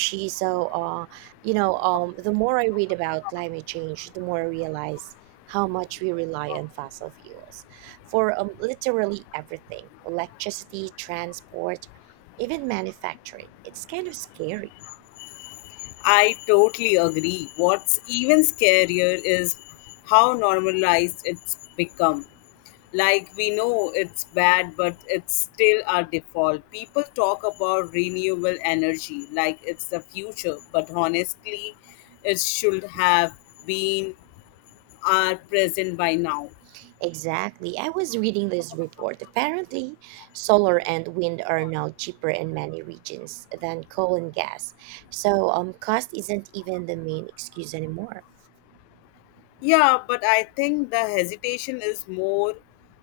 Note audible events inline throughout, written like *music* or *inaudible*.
She so you know the more I read about climate change, the more I realize how much we rely on fossil fuels for literally everything: electricity, transport, even manufacturing. It's kind of scary. I totally agree. What's even scarier is how normalized it's become. Like, we know it's bad, but it's still our default. People talk about renewable energy like it's the future, but honestly, it should have been our present by now. Exactly. I was reading this report. Apparently, solar and wind are now cheaper in many regions than coal and gas. So, cost isn't even the main excuse anymore. Yeah, but I think the hesitation is more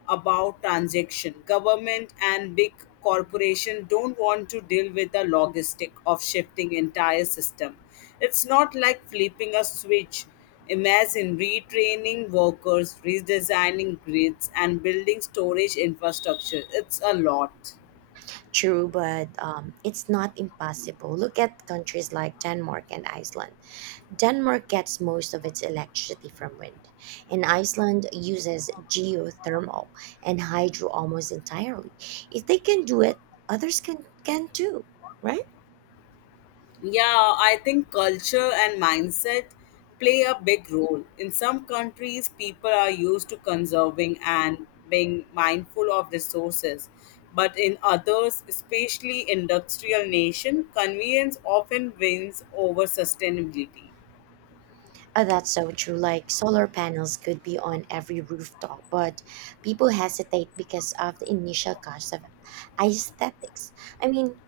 about transaction. Government and big corporation don't want to deal with the logistic of shifting entire system. It's not like flipping a switch. Imagine retraining workers, redesigning grids, and building storage infrastructure. It's a lot. True, but it's not impossible. Look at countries like Denmark and Iceland. Denmark gets most of its electricity from wind, and Iceland uses geothermal and hydro almost entirely. If they can do it, others can too, right? Yeah, I think culture and mindset play a big role. In some countries, people are used to conserving and being mindful of resources. But in others, especially industrial nation, convenience often wins over sustainability. That's so true. Like solar panels could be on every rooftop, but people hesitate because of the initial cost of aesthetics. I mean,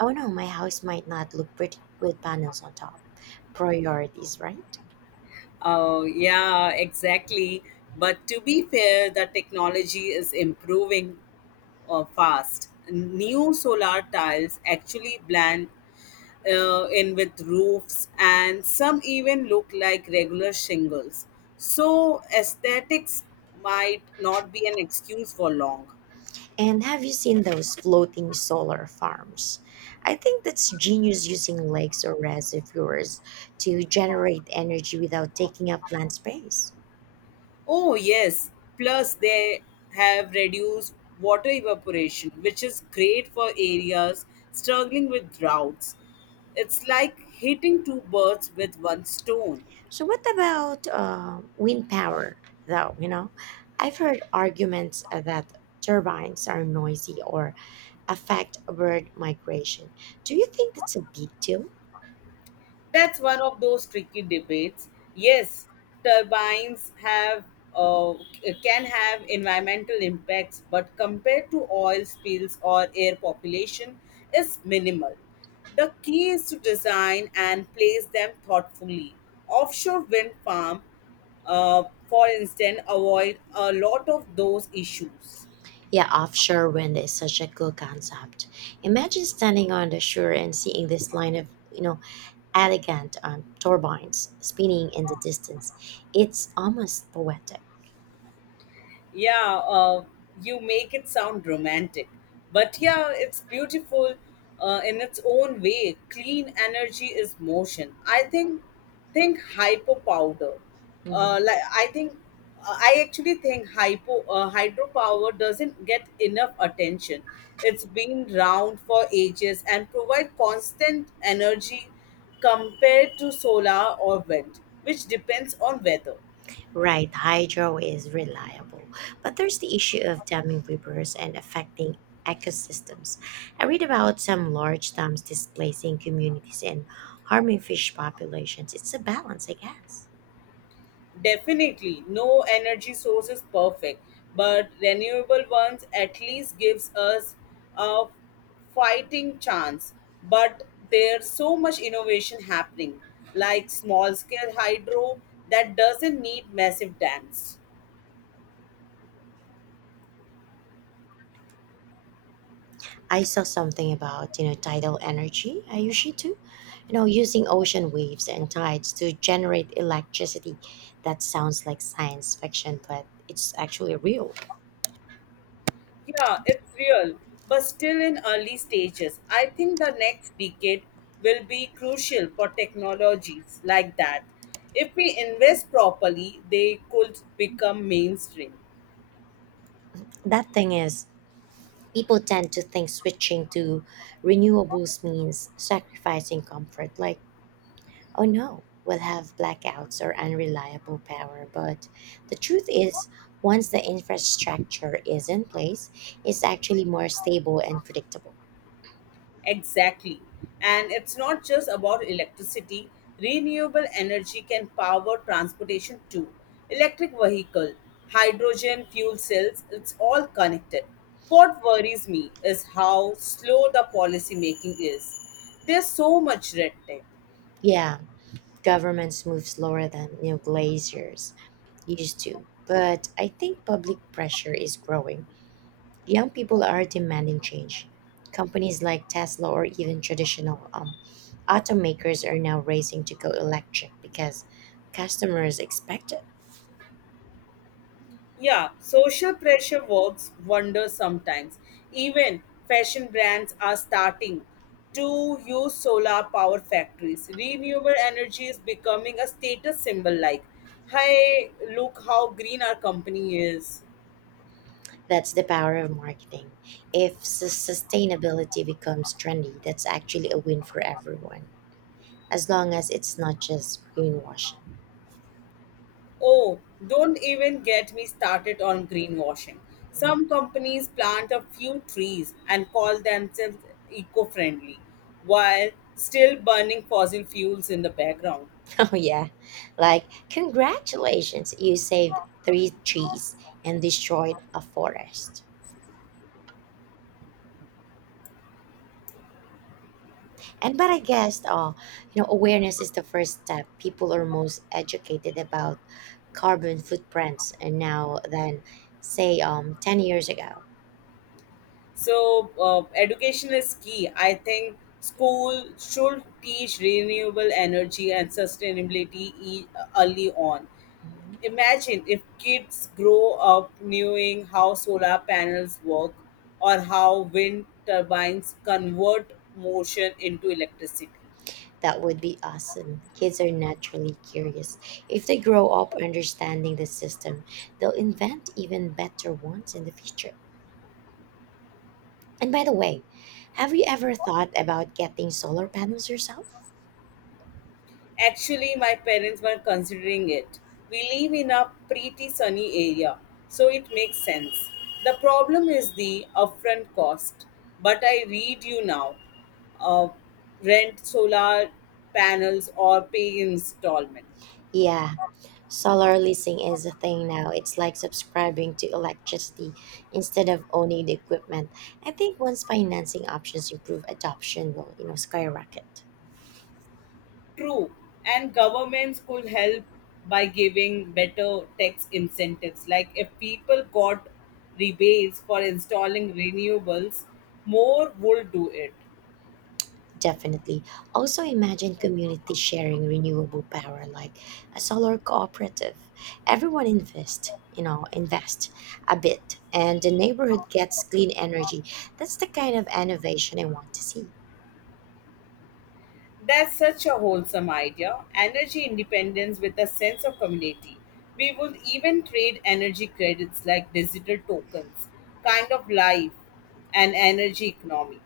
oh no, my house might not look pretty with panels on top. Priorities, right? Oh, yeah, exactly. But to be fair, the technology is improving fast. New solar tiles actually blend in with roofs, and some even look like regular shingles. So, aesthetics might not be an excuse for long. And have you seen those floating solar farms? I think that's genius using lakes or reservoirs to generate energy without taking up land space. Oh, yes. Plus, they have reduced water evaporation, which is great for areas struggling with droughts. It's like hitting two birds with one stone. So, what about wind power, though? You know, I've heard arguments that turbines are noisy or affect bird migration. Do you think that's a big deal? That's one of those tricky debates. Yes, turbines have uh, can have environmental impacts, but compared to oil spills or air population, is minimal. The key is to design and place them thoughtfully. Offshore wind farm, uh, for instance, avoid a lot of those issues. Yeah, offshore wind is such a cool concept. Imagine standing on the shore and seeing this line of elegant turbines spinning in the distance. It's almost poetic. Yeah, you make it sound romantic, but yeah, it's beautiful in its own way. Clean energy is motion. I think hypo powder Mhm. like I think I actually think hypo hydropower doesn't get enough attention. It's been round for ages and provide constant energy compared to solar or wind, which depends on weather. Right, hydro is reliable, but there's the issue of damming rivers and affecting ecosystems. I read about some large dams displacing communities and harming fish populations. It's a balance, I guess. Definitely, no energy source is perfect, but renewable ones at least gives us a fighting chance. But there's so much innovation happening, like small scale hydro that doesn't need massive dams. I saw something about tidal energy. I usually do, using ocean waves and tides to generate electricity. That sounds like science fiction, but it's actually real. Yeah, it's real, but still in early stages. I think the next decade will be crucial for technologies like that. If we invest properly, they could become mainstream. That thing is, people tend to think switching to renewables means sacrificing comfort. Like, oh no, we'll have blackouts or unreliable power. But the truth is, once the infrastructure is in place, it's actually more stable and predictable. Exactly. And it's not just about electricity. Renewable energy can power transportation too. Electric vehicle, hydrogen fuel cells, it's all connected. What worries me is how slow the policy making is. There's so much red tape. Yeah, governments move slower than glaciers used to, but I think public pressure is growing. Young people are demanding change. Companies like Tesla or even traditional automakers are now racing to go electric because customers expect it. Yeah, social pressure works wonders sometimes. Even fashion brands are starting to use solar power factories. Renewable energy is becoming a status symbol like, hey, look how green our company is. That's the power of marketing. If sustainability becomes trendy, that's actually a win for everyone as long as it's not just greenwashing. Oh, don't even get me started on greenwashing. Mm. Some companies plant a few trees and call themselves eco friendly while still burning fossil fuels in the background. *laughs* Oh, yeah. Like, congratulations, you saved three trees and destroyed a forest. And but I guess, awareness is the first step. People are most educated about carbon footprints and now than, say, 10 years ago. So, education is key. I think school should teach renewable energy and sustainability early on. Mhm. Imagine if kids grow up knowing how solar panels work or how wind turbines convert motion into electricity. That would be awesome. Kids are naturally curious. If they grow up understanding the system, they'll invent even better ones in the future. And by the way, have you ever thought about getting solar panels yourself? Actually, my parents were considering it. We live in a pretty sunny area, so it makes sense. The problem is the upfront cost. But I read you now. Uh, Rent solar panels or pay installment. Yeah, solar leasing is a thing now. It's like subscribing to electricity instead of owning the equipment. I think once financing options improve, adoption will skyrocket. True, and governments could help by giving better tax incentives. Like if people got rebates for installing renewables, more would do it. Definitely. Also, imagine community sharing renewable power like a solar cooperative. Everyone invest a bit, and the neighborhood gets clean energy. That's the kind of innovation I want to see. That's such a wholesome idea. Energy independence with a sense of community. We would even trade energy credits like digital tokens, kind of life and energy economy.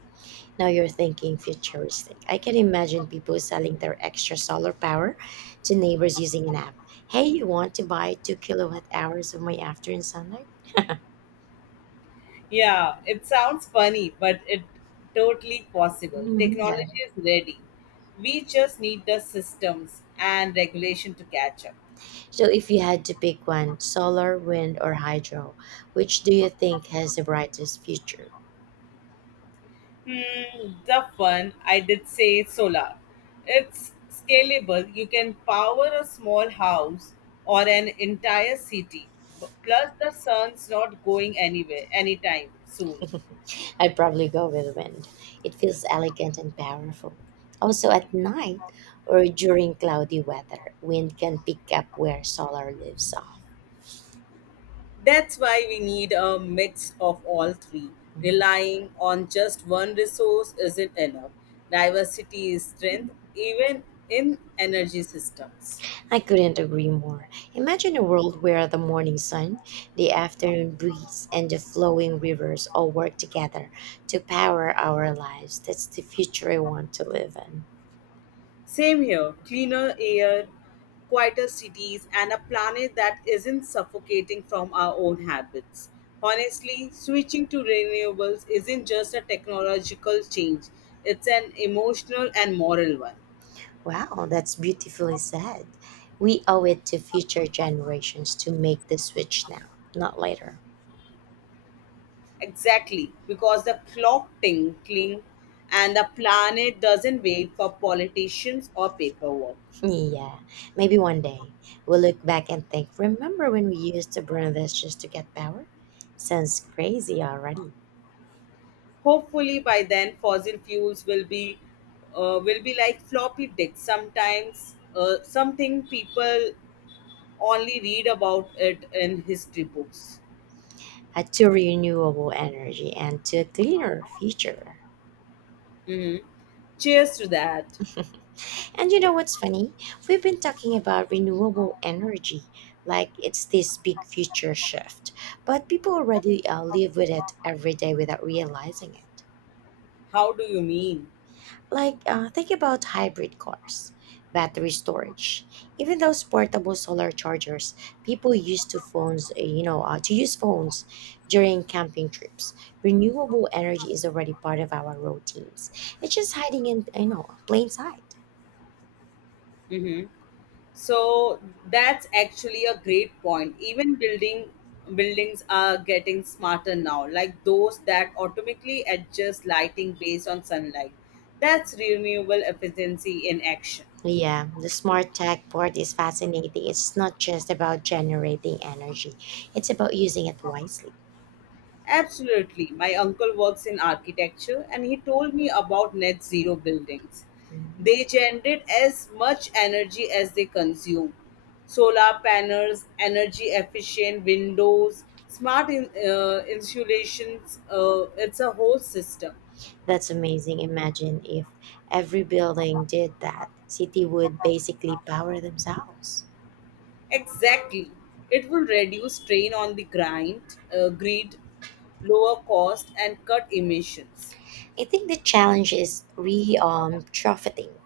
Now you're thinking futuristic. I can imagine people selling their extra solar power to neighbors using an app. Hey, you want to buy 2 kWh of my afternoon sunlight? Yeah, it sounds funny, but it totally possible. Mhm. Technology is ready. We just need the systems and regulation to catch up. So, if you had to pick one, solar, wind, or hydro, which do you think has the brightest future? Hmm, the fun I did say solar. It's scalable. You can power a small house or an entire city. Plus, the sun's not going anywhere anytime soon. I'd probably go with wind. It feels elegant and powerful. Also, at night or during cloudy weather, wind can pick up where solar leaves off. That's why we need a mix of all three. Mm-hmm. Relying on just one resource isn't enough. Diversity is strength, even in energy systems. I couldn't agree more. Imagine a world where the morning sun, the afternoon breeze, and the flowing rivers all work together to power our lives. That's the future I want to live in. Same here. Cleaner air, quieter cities, and a planet that isn't suffocating from our own habits. Honestly, switching to renewables isn't just a technological change, it's an emotional and moral one. Wow, that's beautifully said. We owe it to future generations to make the switch now, not later. Exactly, because the clock tinkling and the planet doesn't wait for politicians or paperwork. *laughs* Yeah, maybe one day we'll look back and think, remember when we used to burn this just to get power? Sounds crazy already. Hopefully by then fossil fuels will be like floppy disks. Sometimes something people only read about it in history books. To renewable energy and to a cleaner future. Hmm. Cheers to that. And you know what's funny? We've been talking about renewable energy like it's this big future shift, but people already live with it every day without realizing it. How do you mean? Like, think about hybrid cars, battery storage, even those portable solar chargers. People use to phones, you know, to use phones during camping trips. Renewable energy is already part of our routines. It's just hiding in plain sight. Hmm. So that's actually a great point. Even buildings are getting smarter now, like those that automatically adjust lighting based on sunlight. That's renewable efficiency in action. Yeah, the smart tech part is fascinating. It's not just about generating energy; it's about using it wisely. Absolutely. My uncle works in architecture and he told me about net zero buildings. Mhm. They generate as much energy as they consume. Solar panels, energy efficient windows, insulations, it's a whole system. That's amazing. Imagine if every building did that. City would basically power themselves. Exactly. It will reduce strain on grid, lower cost, and cut emissions. I think the challenge is re retrofitting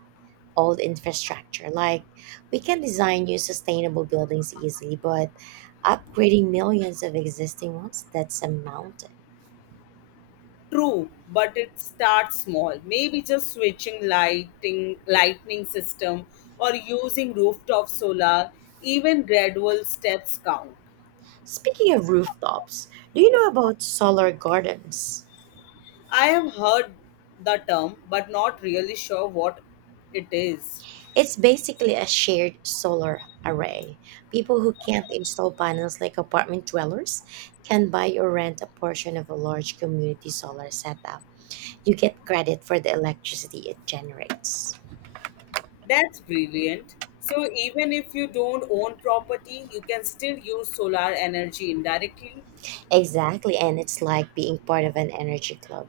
old infrastructure. Like we can design new sustainable buildings easily, but upgrading millions of existing ones, that's a mountain. True, but it starts small. Maybe just switching lightning system, or using rooftop solar. Even gradual steps count. Speaking of rooftops, do you know about solar gardens? I have heard the term, but not really sure what it is. It's basically a shared solar array. People who can't install panels like apartment dwellers can buy or rent a portion of a large community solar setup. You get credit for the electricity it generates. That's brilliant. So even if you don't own property, you can still use solar energy indirectly. Exactly, and it's like being part of an energy club.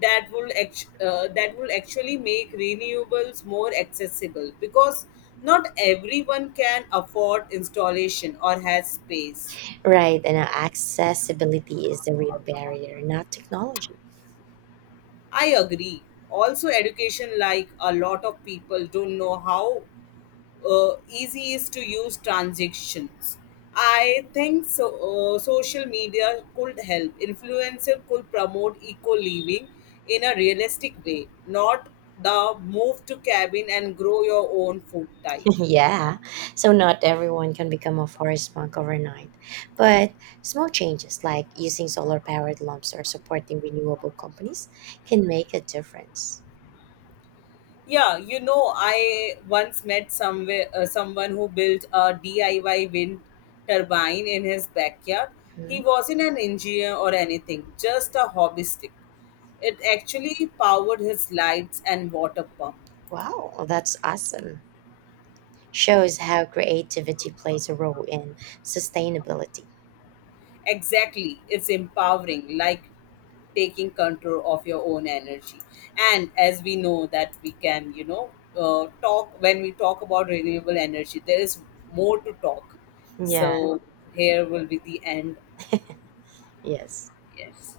That will actually make renewables more accessible, because not everyone can afford installation or has space. Right, and accessibility is the real barrier, not technology. I agree. Also education, like a lot of people don't know how easy is to use transactions. I think so, social media could help. Influencer could promote eco living in a realistic way, not the move to cabin and grow your own food type. Yeah, so not everyone can become a forest monk overnight, but small changes like using solar powered lamps or supporting renewable companies can make a difference. Yeah, you know, I once met somewhere someone who built a DIY wind turbine in his backyard. He Mhm. wasn't an engineer or anything, just a hobbyist. It actually powered his lights and water pump. Wow, that's awesome. Shows how creativity plays a role in sustainability. Exactly. It's empowering, like taking control of your own energy. And as we know that we can, you know, talk when we talk about renewable energy, there is more to talk. Yeah, So here will be the end. yes. Yes.